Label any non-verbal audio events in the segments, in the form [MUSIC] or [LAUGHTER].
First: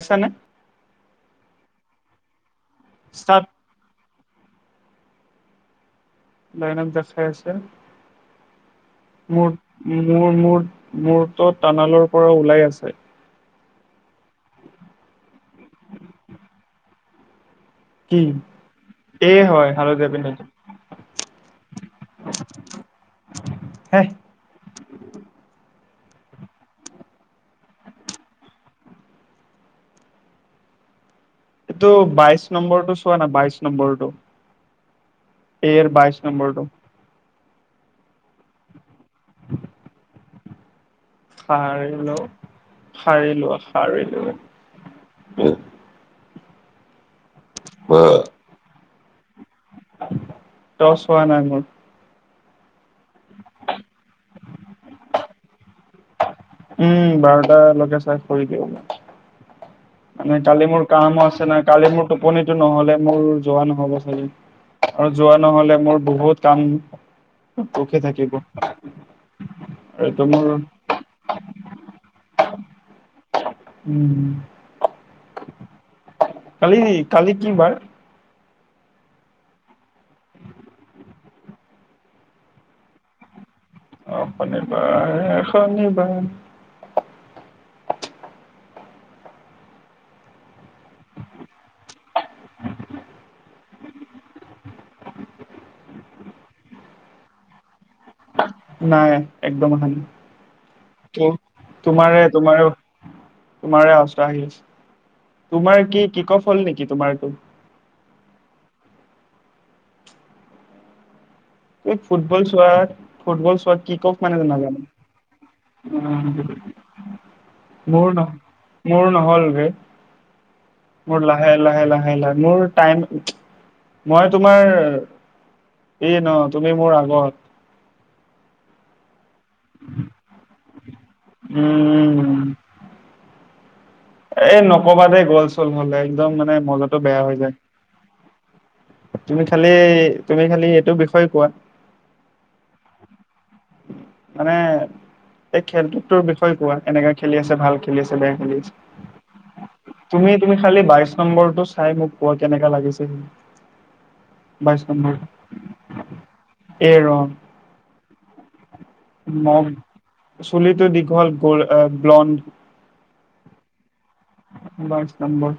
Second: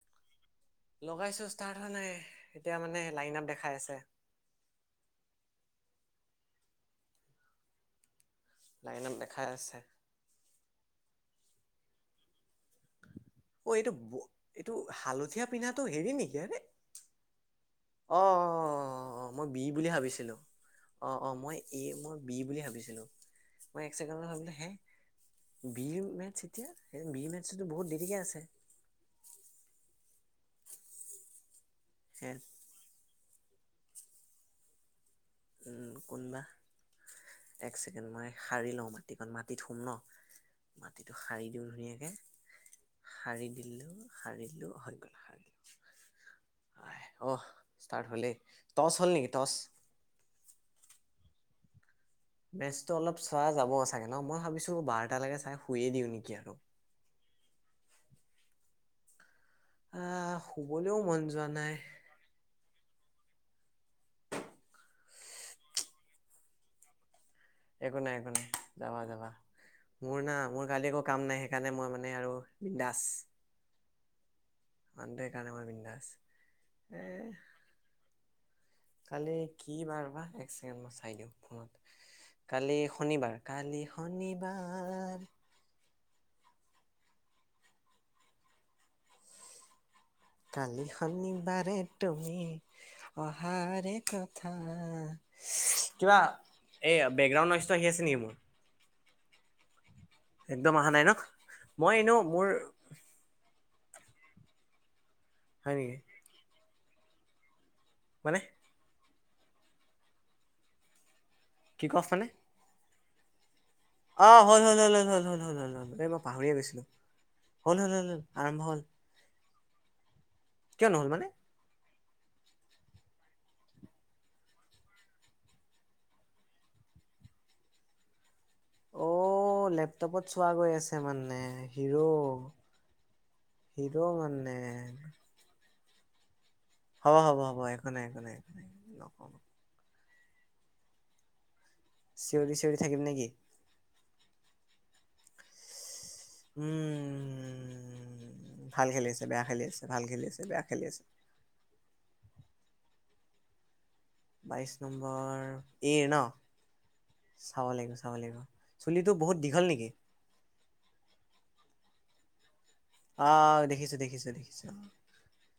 আছা নে। লগাইছো ষ্টাৰ্ট হ নাই এতিয়া মানে লাইন ষ্টাৰ্ট আপ দেখাই আছে। দাইনেক দেখাই আছে। লাইন আপ দেখাই ম আছে মোৰ ম মৰ্ত টানালৰ পৰা ওলাই আছে। অ এইটো এইটো হালধীয়া পিন্ধাটো হেৰি নেকি আৰে। অ কি অ অ এ মই বি হয় বুলি হালধীয়া ভাবিছিলো পিন্ধাটো অ অ মই এ মই বি বুলি ভাবিছিলো? মই এক হে কেণ্ড ভাবিলো হ। বি মেথছ এতিয়া বি মেথছতো বহুত দেৰিকৈ আছে। এইটো হে বাইশ নম্বৰটো চোৱা নাই বাইশ নম্বৰৰতটো? উম এৰ বাইশ কোনোবা নম্বৰটো? এক চেকেণ্ড মই সাৰি লওঁ মাটিক মাটিত সোম ন। মাটিটো সাৰি দিওঁ ধুনীয়াকে। সাৰি লোৱা দিলো সাৰি লোৱা সাৰিলো হৈ গল সাৰ দিলো। অঁহ ষ্টাৰ্ট হ'লেই টচ হ'ল নেকি টচ। টচ হোৱা নহয়। মেচটো অলপ চোৱা যাব চাগে ন মই ভাবিছো বাৰটালকে চাই শুয়ে দিওঁ নেকি আৰু। উম বাৰটালৈকে চাই শুই দিওঁ। আহ মানে কালি মোৰ শুবলৈও মন কামো আছে যোৱা ন নাই কালি মোৰ টোপনিতটো নহ'লে। মোৰ যোৱা নহ'ব চাগে আৰু যোৱা নহলে মোৰ বহুত কাম। ৰখি একো নাই একো থাকিব নাই যাবা যাবা মোৰ না মোৰ কালি একো কাম নাই। সেইকাৰণে মই মানে আৰু বিদাচ উম আনটোই কাৰণে [UNINTELLIGIBLE] মাৰ বিন্দাস কালি এ। কালি কি বাৰ? কালি কি বাৰ বা এক ছেকেণ্ডৰ মই চাই দিওঁ ফোনত কালি শনিবাৰ। অহ শনিবাৰ শনিবাৰ। কালি শনিবাৰে তুমি অহাৰে কথা। কিবা এই বেকগ্ৰাউণ্ড নৈছে আহি আছে নেকি মোৰ। নাই একদম আহা নাই একদম অহা নাই ন কি? মই এনে তোমাৰে মোৰ। তোমাৰে তোমাৰে আস্তা আহি আছে হয় তোমাৰ নেকি কি কি ক হল নেকি তোমাৰটো মানে। কিক এ অফ মানে ফুটবল চোৱা ফুটবল চোৱা কি কওফ অ মানে জন হ'ল হ'ল নাজানো। হ'ল হ'ল হ'ল হ'ল হ'ল হ'ল এই মই পাহৰিয়ে গৈছিলো হ'ল হ'ল [UNINTELLIGIBLE] হ'ল মোৰ হ'ল নহল আৰম্ভ হ'ল মোৰ নহ'ল বে কিয় নহ'ল মোৰ মানে লাহে লাহে। লাহে লাহে মোৰ টাইম, মই তোমাৰ এই ন। তুমি মোৰ আগত। অহ লেপটপত চোৱা গৈ আছে মানে হিৰো উম। হিৰো মানে এ নকবা দে গল্ল চোল হলে একদম মানে। মজাটো হ'ব বেয়া হৈ হব যায়। হ'ব একোনাই একো নাই নকওঁ তুমি খালি তুমি খালি এইটো বিষয়ে কোৱা চিঞৰি চিঞৰি থাকিম নেকি? মানে এই খেলটো। তোৰ বিষয়ে কোৱা এনেকাে খেলি আছে ভাল খেলি আছে বেয়া খেলি উম ভাল খেলি বেয়া খেলি আছে। ভাল খেলি তুমি আছে তুমি বেয়া খালি খেলি আছে বাইশ নম্বৰটো চাই মোক কোৱা কেনেকা লাগিছে সি। বাইশ নম্বৰ এৰ ন চাব লাগিব চাব লাগিব চুলিটো বহুত ম দীঘল নেকি চলিতো দীঘল গল ব্লণ্ড। অঁহ দেখিছোঁ দেখিছোঁ দেখিছোঁ বাইশ নম্বৰ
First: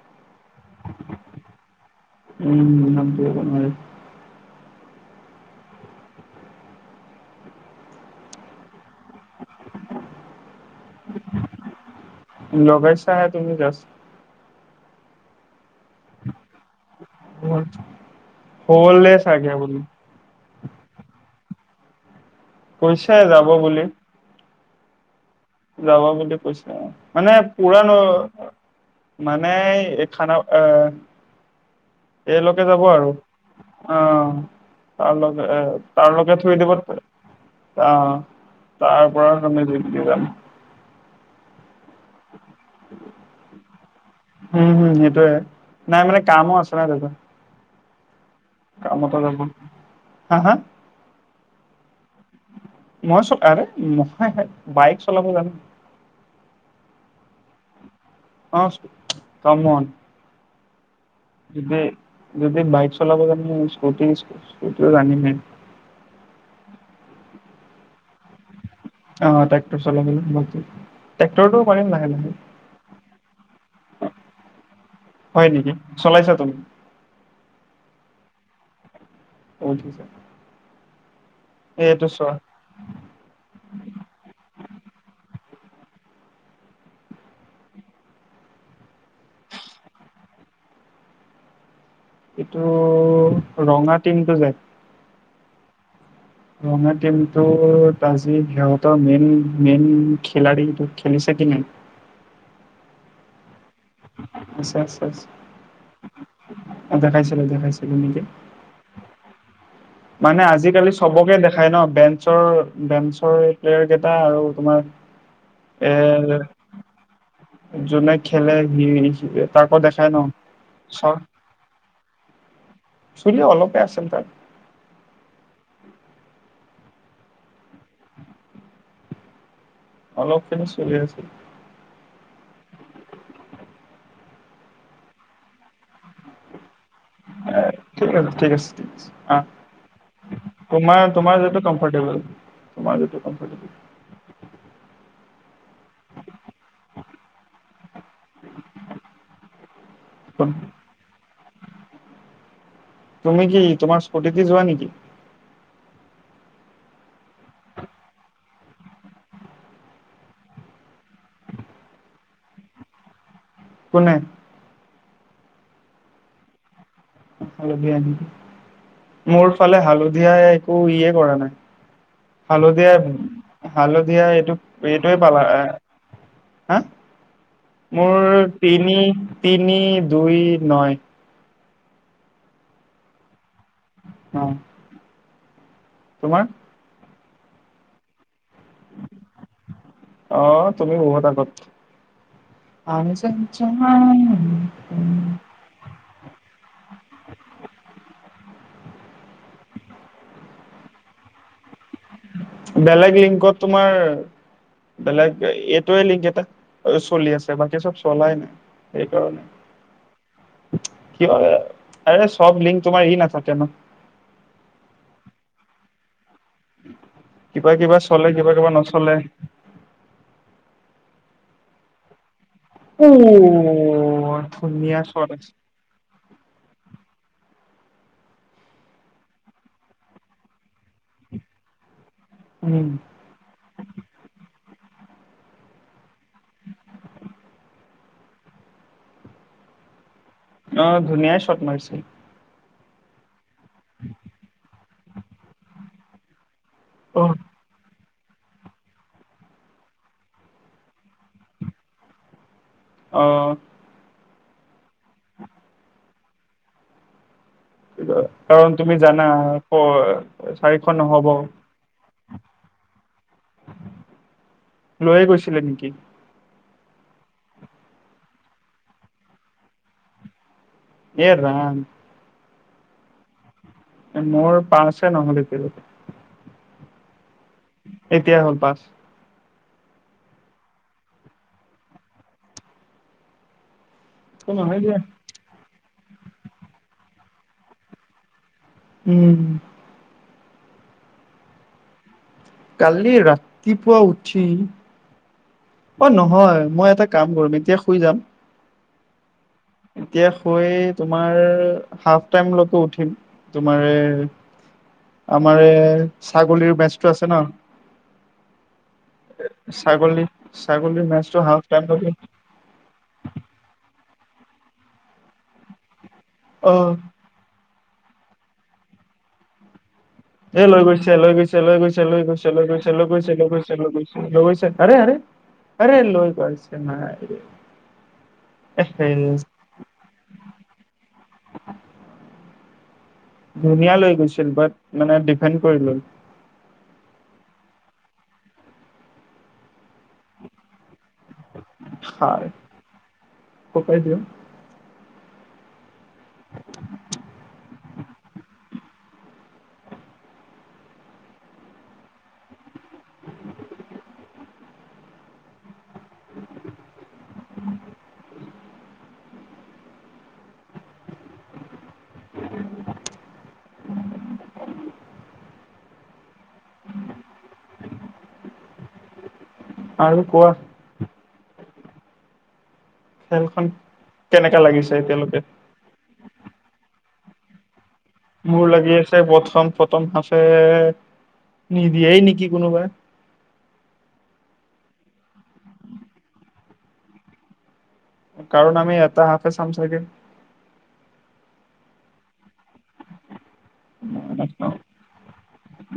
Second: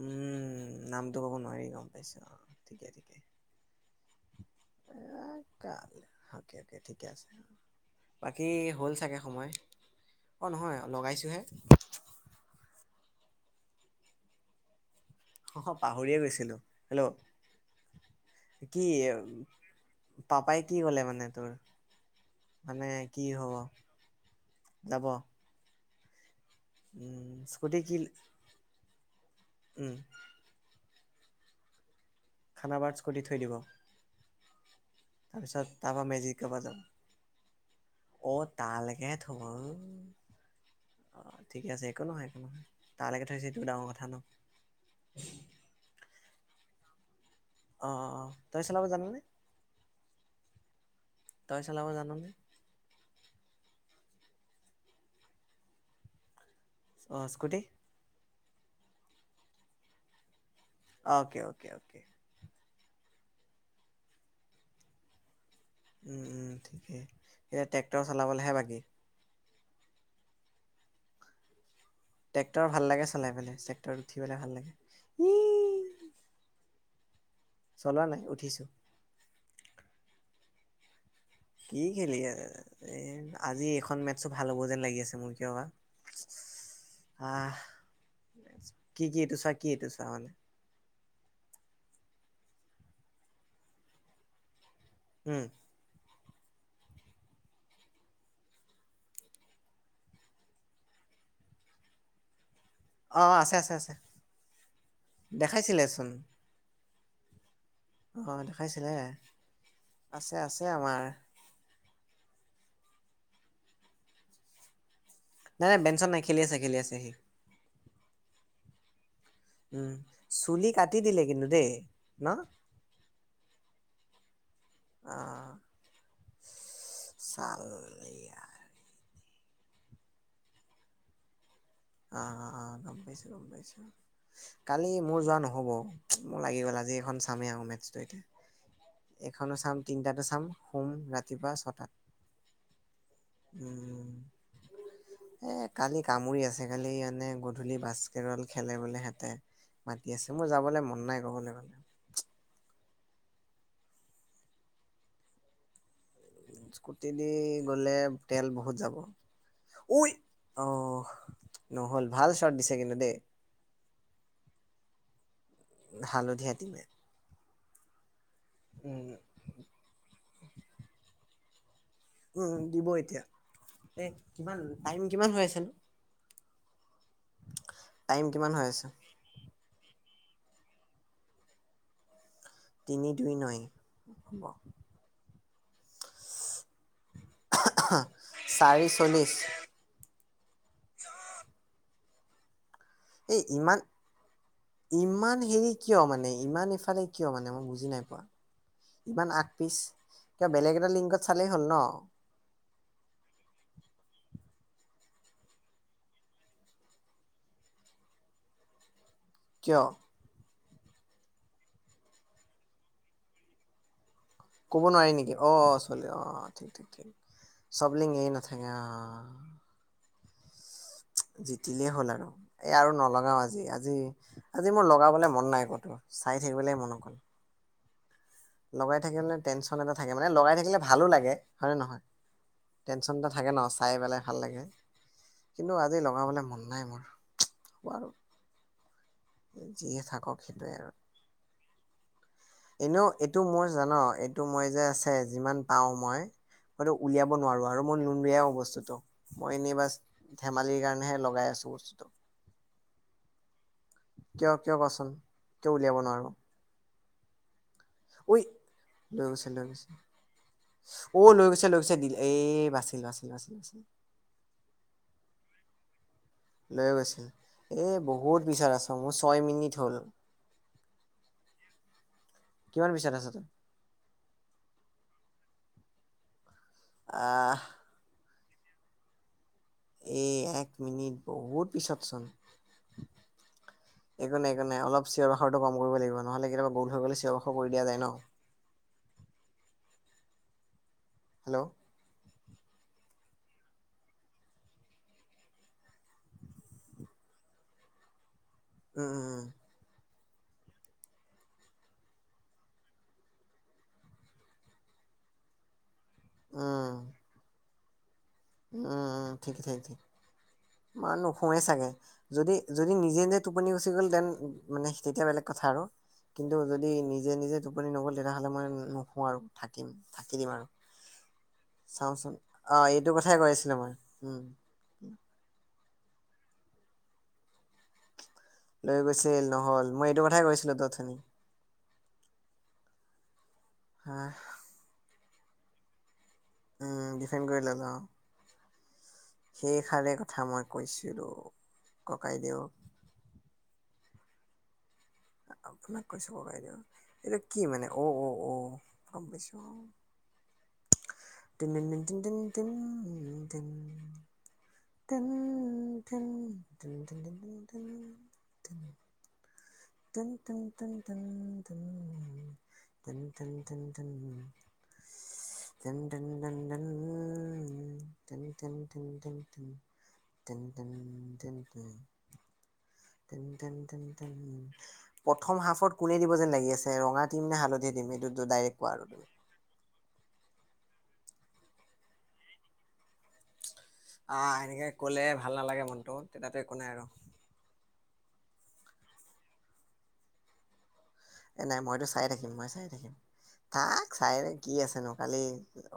উম নামটো ক'ব নোৱাৰি ন উম নামতো ক'ব নোৱাৰি তা সাকে এতিযা ঠিকে আছে বাকী হ'ল চাগে সময়। অঁহ নহয় লগাইছোঁহে। লগাইছা হে তুমি জাষ্ট। অহ পাহৰিয়ে গৈছিলো। হেল্ল' হল কি হলে চাগে আকোনো পাপাই কি ক'লে মানে তোৰ। মানে কৈছে কি যাব হ'ব বুলি। যাব। যাব বুলি। কৈছে মানে উম স্কুটি পোৰা কি ন মানে উম খানা আহ। এ লৈকে যাব খানাপাৰাত আৰু স্কুটি থৈ দিব অহ তাৰ লগে এ তাৰপিছত তাৰপৰা তাৰ মেজিক লগে থুই কাবা দিব যাব অহ অ তাৰ তালৈকেহে পৰা থব তুমি ভেন্দি দি যাম ঠিকে আছে। একো নহয় - একো নহয় তালৈকে থৈছে এইটো ডাঙৰ কথা ন। উম, হম, সেইটোয়ে নাই মানে কামো আছিল ন তেটো। অ - অ। তই চলাব কামত জাননে হা - হা। তই চলাব জানো। হয় - হয় বাইক চলাব জানো। অ স্কুটি। অ, scooty come on. Okay okay যদি অকে যদি বাইক চলাব জানে স্কুটি সটি জানমে। এয়া ট্ৰেক্টৰ চললৈহে বাকী। অহ, ট্ৰেক্টৰ চলাব লাগিব ট্ৰেক্টৰটো পাৰিম লাহে লাহে টেক্টৰ ভাল লাগে চলাই পেলাই টেক্টৰ উঠি পেলাই ভাল লাগে হয় নেকি উম। চলাইছা তুমি তলা নাই উঠিছো। অ, ঠিক আছে। কি এইটো খেলি এ চোৱা আজি এইখন মেথছো ভাল হ'ব যেন লাগি আছে মোৰ কিয় বা। [INAUDIBLE] অহ ', কি-কি এইটো চা কি এইটো চা মানে এইটো ৰঙা টিমটো যে উম ৰঙা টিমটো আজি সিহতৰ মেইন - মেইন খেলাডী খেলিছে। পজিন অ, আছে - আছে - আছে আছে আছে দেখাইছিলেচোন। দেখাইছিলো - দেখিছিলো। অ, দেখাইছিলে আছে মানে আছে আজিকালি আমাৰ চবকে দেখাই ন বেঞ্চৰ - বেঞ্চৰ প্লেয়াৰ কেইটা আৰু তোমাৰ নাই - নাই এ বেঞ্চন নাই খেলি আছে - খেলি আছে সি। যোনে খেলে সি তাকো উম, দেখাই ন চুলি চ কাটি দিলে কিন্তু দেই ন। চুলি অলপে আছে তাৰ অ, চাল [UNINTELLIGIBLE] অলপখিনি চলি আছিল। অ - অ - অ গম পাইছো-গম পাইছো কালি মোৰ যোৱা নহ'ব মোৰ লাগি গ'লা। আজি এখন চামেই এ আৰু মে ঠিক এতিয়া আছে ঠিক আছে ঠিক আছে অ এইখনো চাম তিনটাতো চাম সোম ৰাতিপুৱা, ছটাত মটো [UNINTELLIGIBLE] কমফটেব। উম এ কালি কামুৰি আছে কালি। স এনে গধূলি বাস্কেটবল খেলে বোলে সিহতে মাতি আছে মোৰ যাবলৈ মন নাই। নহলে মানে তুমি কি তোমাৰ স্কুটিতি যোৱা নেকি? স্কুটি দি গ'লে তেল বহুত যাব। উই, অহ, নহ'ল ভাল চট দিছে কিন্তু দেই। কোনে? হালধীয়া টিমে। হালধীয়া নেকি উম মোৰ ফালে হালধীয়াই একো ইয়ে কৰা নাই। উম দিব হালধীয়া এতিয়া - এ হালধীয়া এইটো কিমান টাইম এইটোৱে কিমান হৈ পালা আছে আহ। নো হা মোৰ টাইম কিমান হৈ আছে তিনি - তিনি দুই নই তিনি দুই নই হ'ব। অ তোমাৰ? চাৰি চল্লিছ। অ তুমি বহুত আগত আ এই চ ইমান উ [UNINTELLIGIBLE] নে ইমান ইফালে কিয় মানে মই বুজি নাই পোৱা। ইমান আগ পিচ কিয় বেলেগ এটা লিংকত চালেই হ'ল ন। বেলেগ লিংকত তোমাৰ- বেলেগ এইটোৱে লিংগ এটা চলি আছে বাকী চব চলাই নাই। কিয় সেইকাৰণে- কি হয় আৰে সব লিংক তোমাৰ ই নাথাকে ন- কব নোৱাৰি নেকি অ চালি অ ঠিক ঠিকে কিবা চব কিবা লিংগ চলে ই কিবা নথাকে কিবা অ নচলে যেতিলেই হ'ল আৰু- এ আৰু উ নলগাও আজি আজি আজি মোৰ ধুনীয়া শ্বট লগাবলে মন আছে নাই কতো চাই- সেইবেলাই মনো গল লগাই থাকিবে টেনশ্যন এটা থাকে মানে লগাই থাকিলে ভালো লাগে হয় নে নহয়। উম টেনচন এটা থাকে ন চাই পেলাই ভাল লাগে। কিন্তু আজি লগাবলৈ মন নাই মোৰ বাল যিয়ে থাকক অ আৰু ধুনীয়াই শট মাৰিছিল। এনেও এইটো মোৰ জান, এইটো মই যে আছে যিমান পাও মই মইতো অ উলিয়াব নোৱাৰো আৰু মই বেয়াও বস্তুটো মই এনেই বছ ধেমালিৰ কাৰণেহে লগাই আছো বস্তুটো। অ। কিয় কিয় কোৱাচোন কিয় উলিয়াব নোৱাৰো? ঐ কাৰণ তুমি জানা লৈ গৈছে লৈ গৈছে প- চাৰিশ নহ'ব অ লৈ গৈছে লৈ গৈছে দিলে। এই বাচিল বাচিল বাচিল। ছিলে নেকি? লৈ গৈছিল। এ বহুত বিচাৰ আছে মোৰ ছয় মিনিট হ'ল। এ ৰাম কিমান পিছত আছে তোৰ? মোৰ পাঁচে নহল এতিয়ালৈকে আহ এতিয়া হ'ল পাচ। এ এক মিনিট বহুত পিছত চোন। একো নাই একো নহয় নাই দিয়া অলপ চিঞৰ বাখৰটো কম কৰিব লাগিব, নহ'লে কেতিয়াবা গোল হৈ গ'লে চিঞৰ বাখৰ কৰি দিয়া যায় ন। উম। হেল্ল', কালি ৰাতিপুৱা উঠি অ নহয় মই এটা কাম কৰিম এতিয়া শুই যাম, উম উম উ এতিয়া হৈ তোমাৰ হাফ টাইমলৈকে উঠিম তোমাৰ আমাৰ এ উম ছাগলীৰ বাছটো আছে ন, উম উম ঠিক ঠিক ছাগলী ছাগলীৰ মই মেচটো নোশুৱে হাফ চাগে। টাইমলৈকে যদি যদি নিজে নিজে টোপনি গুচি গ'ল দেন মানে তেতিয়া বেলেগ কথা আৰু কিন্তু অ যদি নিজে নিজে টোপনি নগ'লে তেতিয়াহ'লে মই নোশু আৰু থাকিম। থাকি দিম অ আৰু। লৈ গৈছে লৈ গৈছে লৈ গৈছে লৈ চাওঁচোন গৈছে লৈ অ গৈছে লৈ এইটো কথাই কৈ গৈছে আছিলো মই লৈ উম। গৈছে আৰে আৰে আৰে লৈ পাইছে, নাই ৰে লৈ এহে, গৈছিল নহল, মই এইটো কথাই কৈছিলোতো অথনি। ধুনীয়া লৈ হাহ গৈছিল, বাট মানে ডিপেণ্ড কৰি গল। উ ডিফেণ্ড কৰিলে ন, সেইষাৰে কথা মই কৈছো। হয়। ক পাই থিয় [UNINTELLIGIBLE] আপোনাক কৈছে ককাইদেউ এইটো কি মানে। অঁ অ অ' গম পাইছো তিনিন - টিনিন - তিন [UNINTELLIGIBLE] তিন তিন তিন্তিনিতিন তিন তিন- তিন তিন -তিন তিন- তিন তিন- তিন, তিন -তিন তিন। তেন- তেন, তেনন- তেনন তেন আৰু কোৱা -তেন, তেন - খেলখন তেন্তন্তন কেনেকা লাগিছে এতিয়ালৈকে প্ৰথম হাফত কোনে দিব যেন লাগি আছে ৰঙা টিম নে হালধীয়া টিম? সেইটো মোৰ ডাইৰেক্ট কোৱা লাগি আৰু আছে তুমি। প্ৰথন পথম সচ- এ নিদিয়েই নেকি কোনোবাই। অ এনেকৈ ক'লে ভাল নালাগে মনটো, তেতিয়াতো একো নাই আৰু। কাৰণ আমি এটা হাফে চাম চাগে এ নাই মইতো চাই থাকিম মই চাই থাকিম। তাক চাই কি মোৰ আছেনো, কালি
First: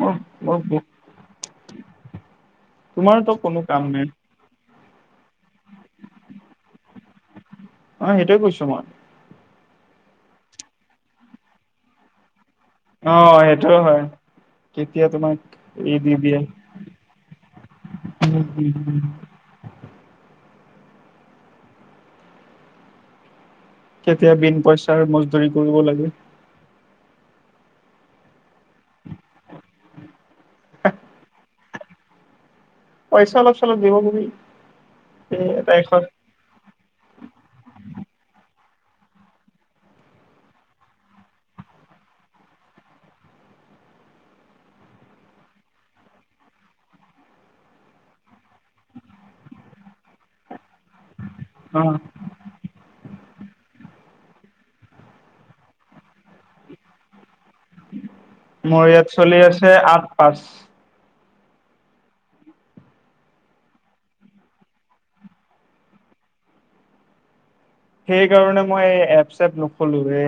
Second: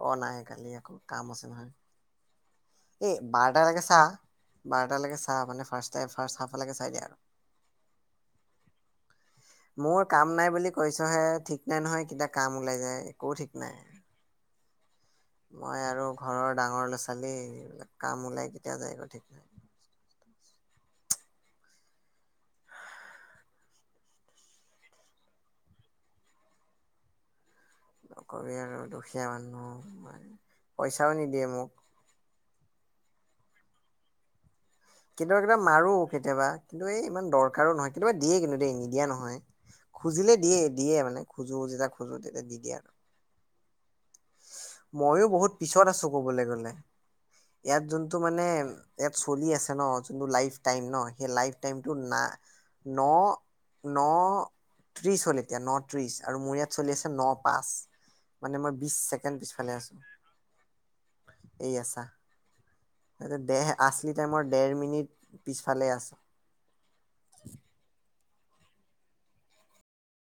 অ নাই মোৰ কালি আকৌ কাম আছে নহয়। এই তোমাৰতো কোনো বাৰটালৈকে কাম নাই চাহ বাৰটা লৈকে চাহ তাৰ মানে ফাৰ্ষ্ট তাই [INAUDIBLE] ফাৰ্ষ্ট হাফলৈ চাই দিয়া আৰু অ সেইটোৱে কৈছো মই মোৰ কাম নাই বুলি কৈছো হে ঠিক নাই নহয় কেতিয়া কাম ওলাই যায়, অ একো ঠিক নাই। সেইটোও হয় কেতিয়া তোমাক মই এৰি আৰু দি দিয়ে ঘৰৰ ডাঙৰ ল'ৰা ছোৱালী এইবিলাক কাম উম, ওলাই উম, কেতিয়া যায় উম। একো ঠিক নাই। [INAUDIBLE] কেতিয়া বিন পইচাৰ মজদুৰি কৰিব লাগে। নকবি আৰু দুখীয়া মানুহ, পইচাও নিদিয়ে মোক। পইচা অলপ চলপ দিব বুলি কেতিয়াবা কেতিয়াবা মাৰো কেতিয়াবা কিন্তু এই ইমান দৰকাৰো নহয়, কেতিয়াবা দিয়ে কিন্তু দেই। নিদিয়া নহয় খুজিলে দিয়ে দিয়ে মানে খোজো যেতিয়া খোজো তেতিয়া দি দিয়ে আৰু ময়ো বহুত পিছত আছো কবলৈ গলে। ইয়াত যোনটো মানে ইয়াত চলি আছে ন যোনটো লাইফ টাইম নহ! সেই লাইফ টাইম টো না ন ন ত্ৰিছ হ'ল এতিয়া ন ত্ৰিশ আৰু মোৰ ইয়াত চলি আছে ন পাচ মানে মই মোৰ বিশ ইয়াত ছেকেণ্ড। চলি আছে পিছফালে আছো আঠ পাচ এইয়া চা। দে আচলি টাইমৰ দেৰ মিনিট পিছফালে আছো। সেই কাৰণে মই এপ চপ নখোলো যে